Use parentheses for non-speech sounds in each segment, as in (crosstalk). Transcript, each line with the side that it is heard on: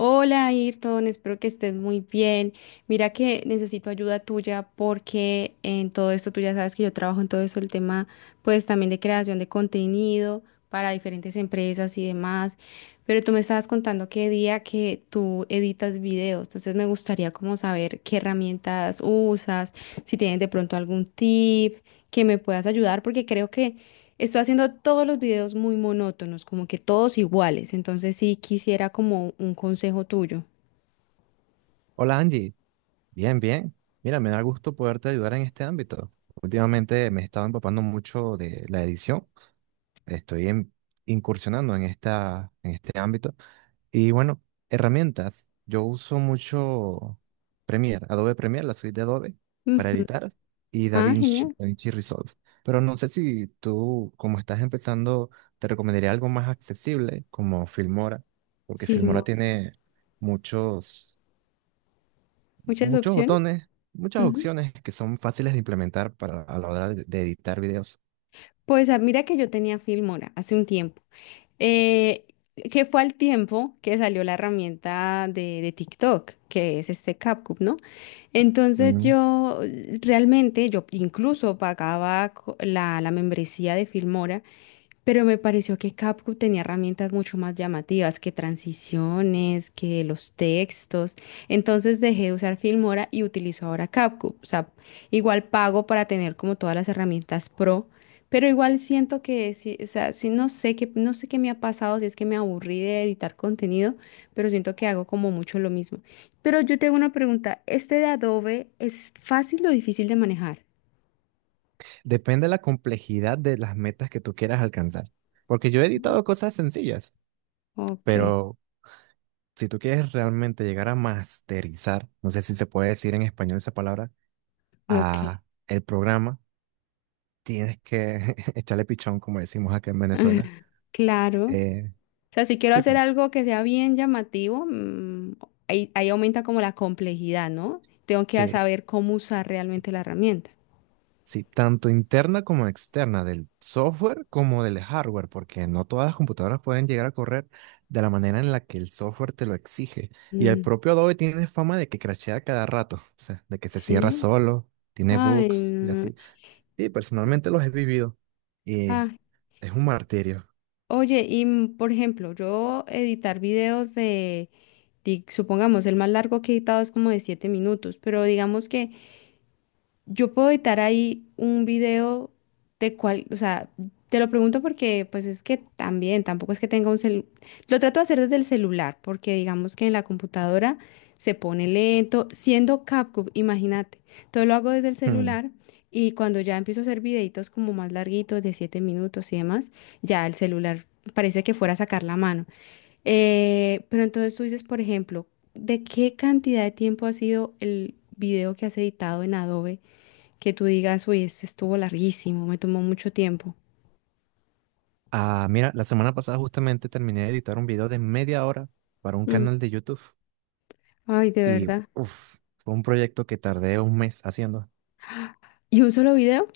left: Hola Ayrton, espero que estés muy bien. Mira que necesito ayuda tuya porque en todo esto tú ya sabes que yo trabajo en todo eso, el tema pues también de creación de contenido para diferentes empresas y demás, pero tú me estabas contando qué día que tú editas videos, entonces me gustaría como saber qué herramientas usas, si tienes de pronto algún tip que me puedas ayudar porque creo que estoy haciendo todos los videos muy monótonos, como que todos iguales. Entonces sí quisiera como un consejo tuyo.
right: Hola Angie, bien, bien. Mira, me da gusto poderte ayudar en este ámbito. Últimamente me he estado empapando mucho de la edición. Estoy en- Incursionando en este ámbito. Y bueno, herramientas. Yo uso mucho Premiere, Adobe Premiere, la suite de Adobe para
left: Ujú.
right: editar y
left: Ah,
right: DaVinci,
left: genial.
right: DaVinci Resolve. Pero no sé si tú, como estás empezando, te recomendaría algo más accesible como Filmora, porque Filmora
left: Filmo.
right: tiene muchos
left: Muchas
right: muchos
left: opciones.
right: botones, muchas
left: Ujú.
right: opciones que son fáciles de implementar para a la hora de editar videos.
left: Pues mira que yo tenía Filmora hace un tiempo. Eh, que fue al tiempo que salió la herramienta de TikTok, que es este CapCut, ¿no? Entonces
right: Mm.
left: yo realmente, yo incluso pagaba la membresía de Filmora. Pero me pareció que CapCut tenía herramientas mucho más llamativas que transiciones, que los textos. Entonces dejé de usar Filmora y utilizo ahora CapCut. O sea, igual pago para tener como todas las herramientas pro, pero igual siento que sí, o sea, sí no sé qué me ha pasado, si es que me aburrí de editar contenido, pero siento que hago como mucho lo mismo. Pero yo tengo una pregunta, ¿este de Adobe es fácil o difícil de manejar?
right: Depende de la complejidad de las metas que tú quieras alcanzar. Porque yo he editado cosas sencillas,
left: Ok,
right: pero si tú quieres realmente llegar a masterizar, no sé si se puede decir en español esa palabra,
left: ok,
right: a el programa, tienes que (laughs) echarle pichón, como decimos acá en Venezuela.
left: claro. O
right: Eh,
left: sea, si quiero
right: sí,
left: hacer algo que sea bien llamativo, ahí aumenta como la complejidad, ¿no? Tengo que
right: sí,
left: saber cómo usar realmente la herramienta.
right: sí, tanto interna como externa, del software como del hardware, porque no todas las computadoras pueden llegar a correr de la manera en la que el software te lo exige. Y el
left: Mm,
right: propio Adobe tiene fama de que crashea cada rato, o sea, de que se cierra
left: sí.
right: solo, tiene
left: Ay,
right: bugs y
left: no.
right: así. Sí, personalmente los he vivido
left: Ah,
right: y es un martirio.
left: oye, y por ejemplo, yo editar videos de, supongamos, el más largo que he editado es como de 7 minutos, pero digamos que yo puedo editar ahí un video de cual, o sea, te lo pregunto porque pues es que también, tampoco es que tenga un celular. Lo trato de hacer desde el celular porque digamos que en la computadora se pone lento, siendo CapCut, imagínate. Todo lo hago desde el
right: Hmm.
left: celular y cuando ya empiezo a hacer videitos como más larguitos, de 7 minutos y demás, ya el celular parece que fuera a sacar la mano. Pero entonces tú dices, por ejemplo, ¿de qué cantidad de tiempo ha sido el video que has editado en Adobe? Que tú digas, uy, este estuvo larguísimo, me tomó mucho tiempo.
right: Ah, mira, la semana pasada justamente terminé de editar un video de media hora para un
left: Mm,
right: canal de YouTube
left: ay, de
right: y,
left: verdad.
right: uff, fue un proyecto que tardé un mes haciendo.
left: ¿Y un solo video?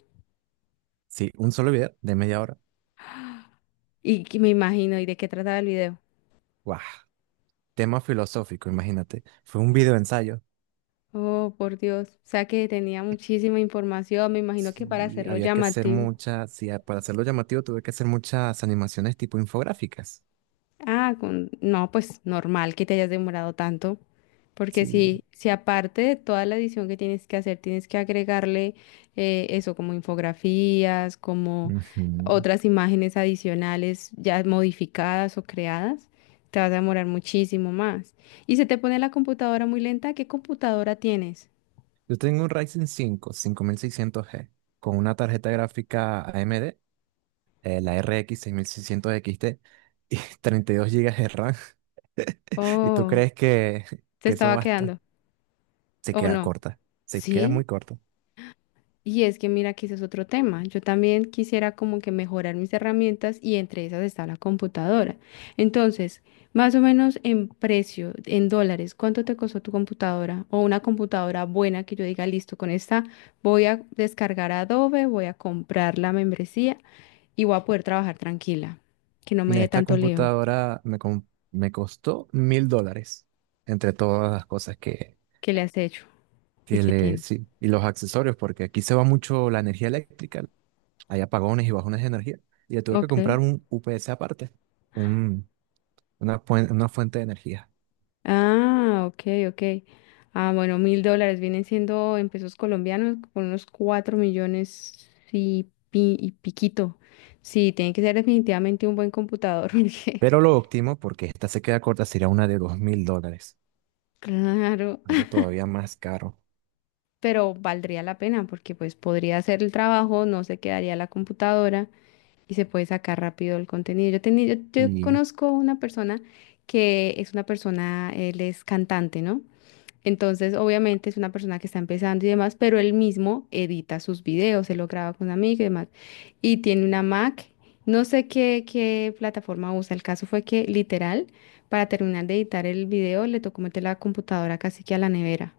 right: Sí, un solo video de media hora.
left: Y que me imagino, ¿y de qué trataba el video?
right: ¡Guau! Tema filosófico, imagínate. Fue un video ensayo.
left: Oh, por Dios. O sea que tenía muchísima información, me imagino que para
right: Sí,
left: hacerlo
right: había que hacer
left: llamativo.
right: muchas, sí, para hacerlo llamativo tuve que hacer muchas animaciones tipo infográficas.
left: Ah, no, pues normal que te hayas demorado tanto, porque
right: Sí.
left: si aparte de toda la edición que tienes que hacer, tienes que agregarle eso como infografías, como
right: Ujú.
left: otras imágenes adicionales ya modificadas o creadas, te vas a demorar muchísimo más. Y se te pone la computadora muy lenta, ¿qué computadora tienes?
right: Yo tengo un Ryzen 5, 5600G con una tarjeta gráfica AMD, la RX 6600 XT y (laughs) 32 gigas de RAM. (laughs) ¿Y tú
left: Oh,
right: crees
left: te
right: que eso
left: estaba
right: basta?
left: quedando,
right: Se
left: ¿o
right: queda
left: no?
right: corta, se queda
left: Sí,
right: muy corta.
left: y es que mira que ese es otro tema. Yo también quisiera como que mejorar mis herramientas y entre esas está la computadora. Entonces, más o menos en precio, en dólares, ¿cuánto te costó tu computadora? O una computadora buena que yo diga, listo, con esta voy a descargar Adobe, voy a comprar la membresía y voy a poder trabajar tranquila, que no me
right: Mira,
left: dé
right: esta
left: tanto lío.
right: computadora me costó $1000 entre todas las cosas que
left: ¿Qué le has hecho? ¿Y qué
right: tiene,
left: tiene?
right: sí, y los accesorios, porque aquí se va mucho la energía eléctrica, hay apagones y bajones de energía, y le tuve que
left: Ok.
right: comprar un UPS aparte, un, una fuente de energía.
left: Ah, ok, ok. Ah, bueno, $1,000 vienen siendo en pesos colombianos con unos 4 millones y piquito. Sí, tiene que ser definitivamente un buen computador, (laughs) porque
right: Pero lo óptimo, porque esta se queda corta, sería una de $2000,
left: claro,
right: algo todavía más caro.
left: (laughs) pero valdría la pena porque pues podría hacer el trabajo, no se quedaría la computadora y se puede sacar rápido el contenido. Yo
right: Y
left: conozco una persona que es una persona, él es cantante, ¿no? Entonces, obviamente es una persona que está empezando y demás, pero él mismo edita sus videos, él lo graba con amigos y demás. Y tiene una Mac, no sé qué, plataforma usa. El caso fue que literal, para terminar de editar el video, le tocó meter la computadora casi que a la nevera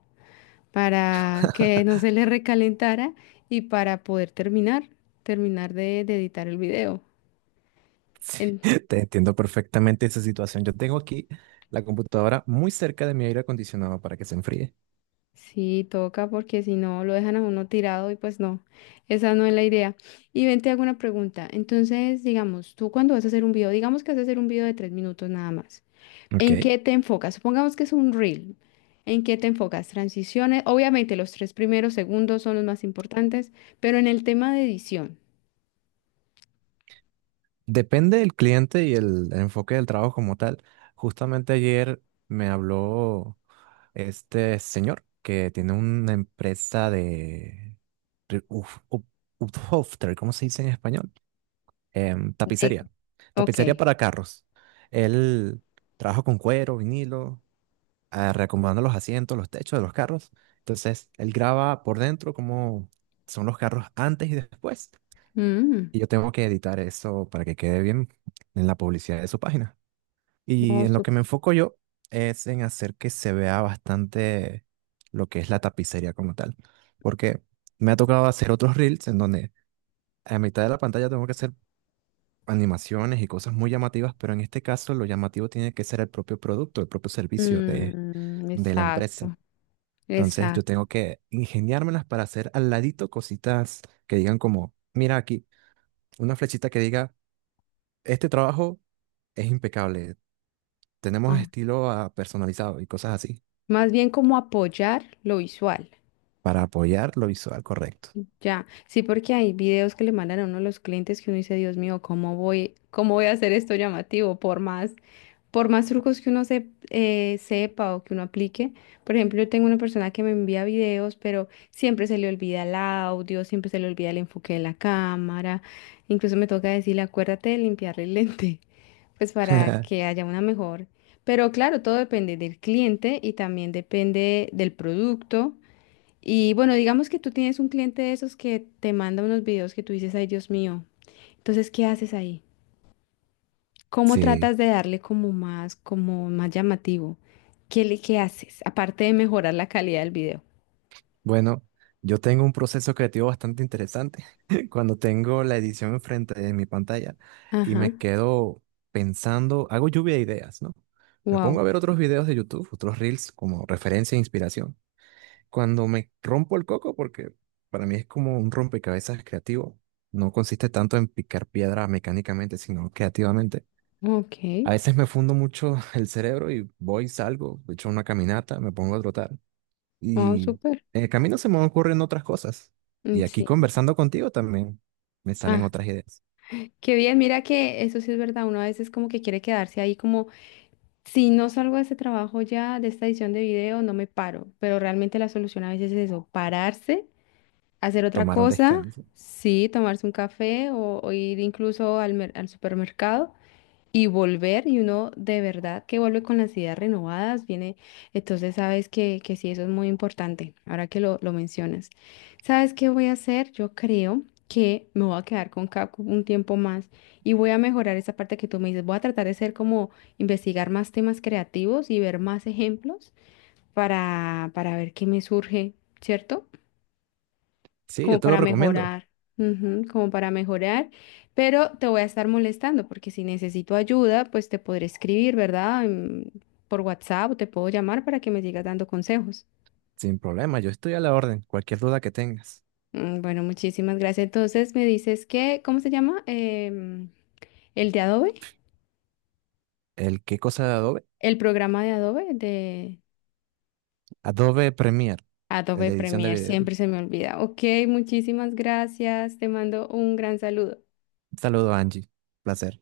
left: para que no se le recalentara y para poder terminar de editar el video.
right: (laughs) te entiendo perfectamente esa situación. Yo tengo aquí la computadora muy cerca de mi aire acondicionado para que se enfríe.
left: Sí, toca porque si no lo dejan a uno tirado y pues no, esa no es la idea. Y ven, te hago una pregunta. Entonces, digamos, tú cuando vas a hacer un video, digamos que vas a hacer un video de 3 minutos nada más,
right: Ok.
left: ¿en qué te enfocas? Supongamos que es un reel. ¿En qué te enfocas? Transiciones, obviamente los tres primeros segundos son los más importantes, pero en el tema de edición.
right: Depende del cliente y el enfoque del trabajo como tal. Justamente ayer me habló este señor que tiene una empresa de Uphofter, ¿cómo se dice en español?
left: De...
right: Tapicería.
left: Ok.
right: Tapicería para carros. Él trabaja con cuero, vinilo, reacomodando los asientos, los techos de los carros. Entonces, él graba por dentro cómo son los carros antes y después.
left: Mm,
right: Y yo tengo que editar eso para que quede bien en la publicidad de su página. Y
left: no,
right: en lo que me enfoco yo es en hacer que se vea bastante lo que es la tapicería como tal. Porque me ha tocado hacer otros reels en donde a mitad de la pantalla tengo que hacer animaciones y cosas muy llamativas, pero en este caso lo llamativo tiene que ser el propio producto, el propio servicio de la empresa.
left: exacto.
right: Entonces yo
left: Exacto.
right: tengo que ingeniármelas para hacer al ladito cositas que digan como, mira aquí, una flechita que diga, este trabajo es impecable. Tenemos
left: Ah,
right: estilo personalizado y cosas así
left: más bien como apoyar lo visual.
right: para apoyar lo visual correcto.
left: Ya, sí, porque hay videos que le mandan a uno de los clientes que uno dice, Dios mío, ¿cómo voy a hacer esto llamativo? Por más trucos que uno se, sepa o que uno aplique. Por ejemplo, yo tengo una persona que me envía videos, pero siempre se le olvida el audio, siempre se le olvida el enfoque de la cámara. Incluso me toca decirle, acuérdate de limpiarle el lente, (laughs) pues para que
right: (laughs)
left: haya una mejor. Pero claro, todo depende del cliente y también depende del producto y bueno, digamos que tú tienes un cliente de esos que te manda unos videos que tú dices, ay, Dios mío. Entonces, ¿qué haces ahí? ¿Cómo
right: Sí,
left: tratas de darle como más, llamativo? ¿Qué haces? Aparte de mejorar la calidad del video.
right: bueno, yo tengo un proceso creativo bastante interesante (laughs) cuando tengo la edición enfrente de mi pantalla y
left: Ajá.
right: me quedo pensando, hago lluvia de ideas, ¿no? Me pongo
left: Wow.
right: a ver otros videos de YouTube, otros reels como referencia e inspiración. Cuando me rompo el coco, porque para mí es como un rompecabezas creativo, no consiste tanto en picar piedra mecánicamente, sino creativamente.
left: Ok.
right: A veces me fundo mucho (laughs) el cerebro y voy, salgo, echo una caminata, me pongo a trotar
left: Wow,
right: y
left: súper.
right: en el camino se me ocurren otras cosas.
left: Mm,
right: Y aquí
left: sí.
right: conversando contigo también me salen
left: Ah,
right: otras ideas.
left: qué bien. Mira que eso sí es verdad. Uno a veces como que quiere quedarse ahí como, si no salgo de este trabajo ya, de esta edición de video, no me paro. Pero realmente la solución a veces es eso, pararse hacer otra
right: Tomar un
left: cosa,
right: descanso.
left: sí, tomarse un café o ir incluso al, al supermercado y volver y uno de verdad que vuelve con las ideas renovadas, viene, entonces sabes que sí, eso es muy importante, ahora que lo mencionas. ¿Sabes qué voy a hacer? Yo creo que me voy a quedar con Kaku un tiempo más y voy a mejorar esa parte que tú me dices, voy a tratar de ser como investigar más temas creativos y ver más ejemplos para ver qué me surge, ¿cierto?
right: Sí,
left: Como
right: yo te lo
left: para
right: recomiendo,
left: mejorar, ujú, como para mejorar, pero te voy a estar molestando porque si necesito ayuda, pues te podré escribir, ¿verdad? Por WhatsApp o te puedo llamar para que me sigas dando consejos.
right: sin problema, yo estoy a la orden, cualquier duda que tengas.
left: Mm, bueno, muchísimas gracias. Entonces me dices que, ¿cómo se llama? El de Adobe,
right: ¿El qué cosa de Adobe?
left: el programa de
right: Adobe Premiere, el
left: Adobe
right: de edición de
left: Premiere,
right: video.
left: siempre se me olvida. Ok, muchísimas gracias. Te mando un gran saludo.
right: Un saludo, Angie. Placer.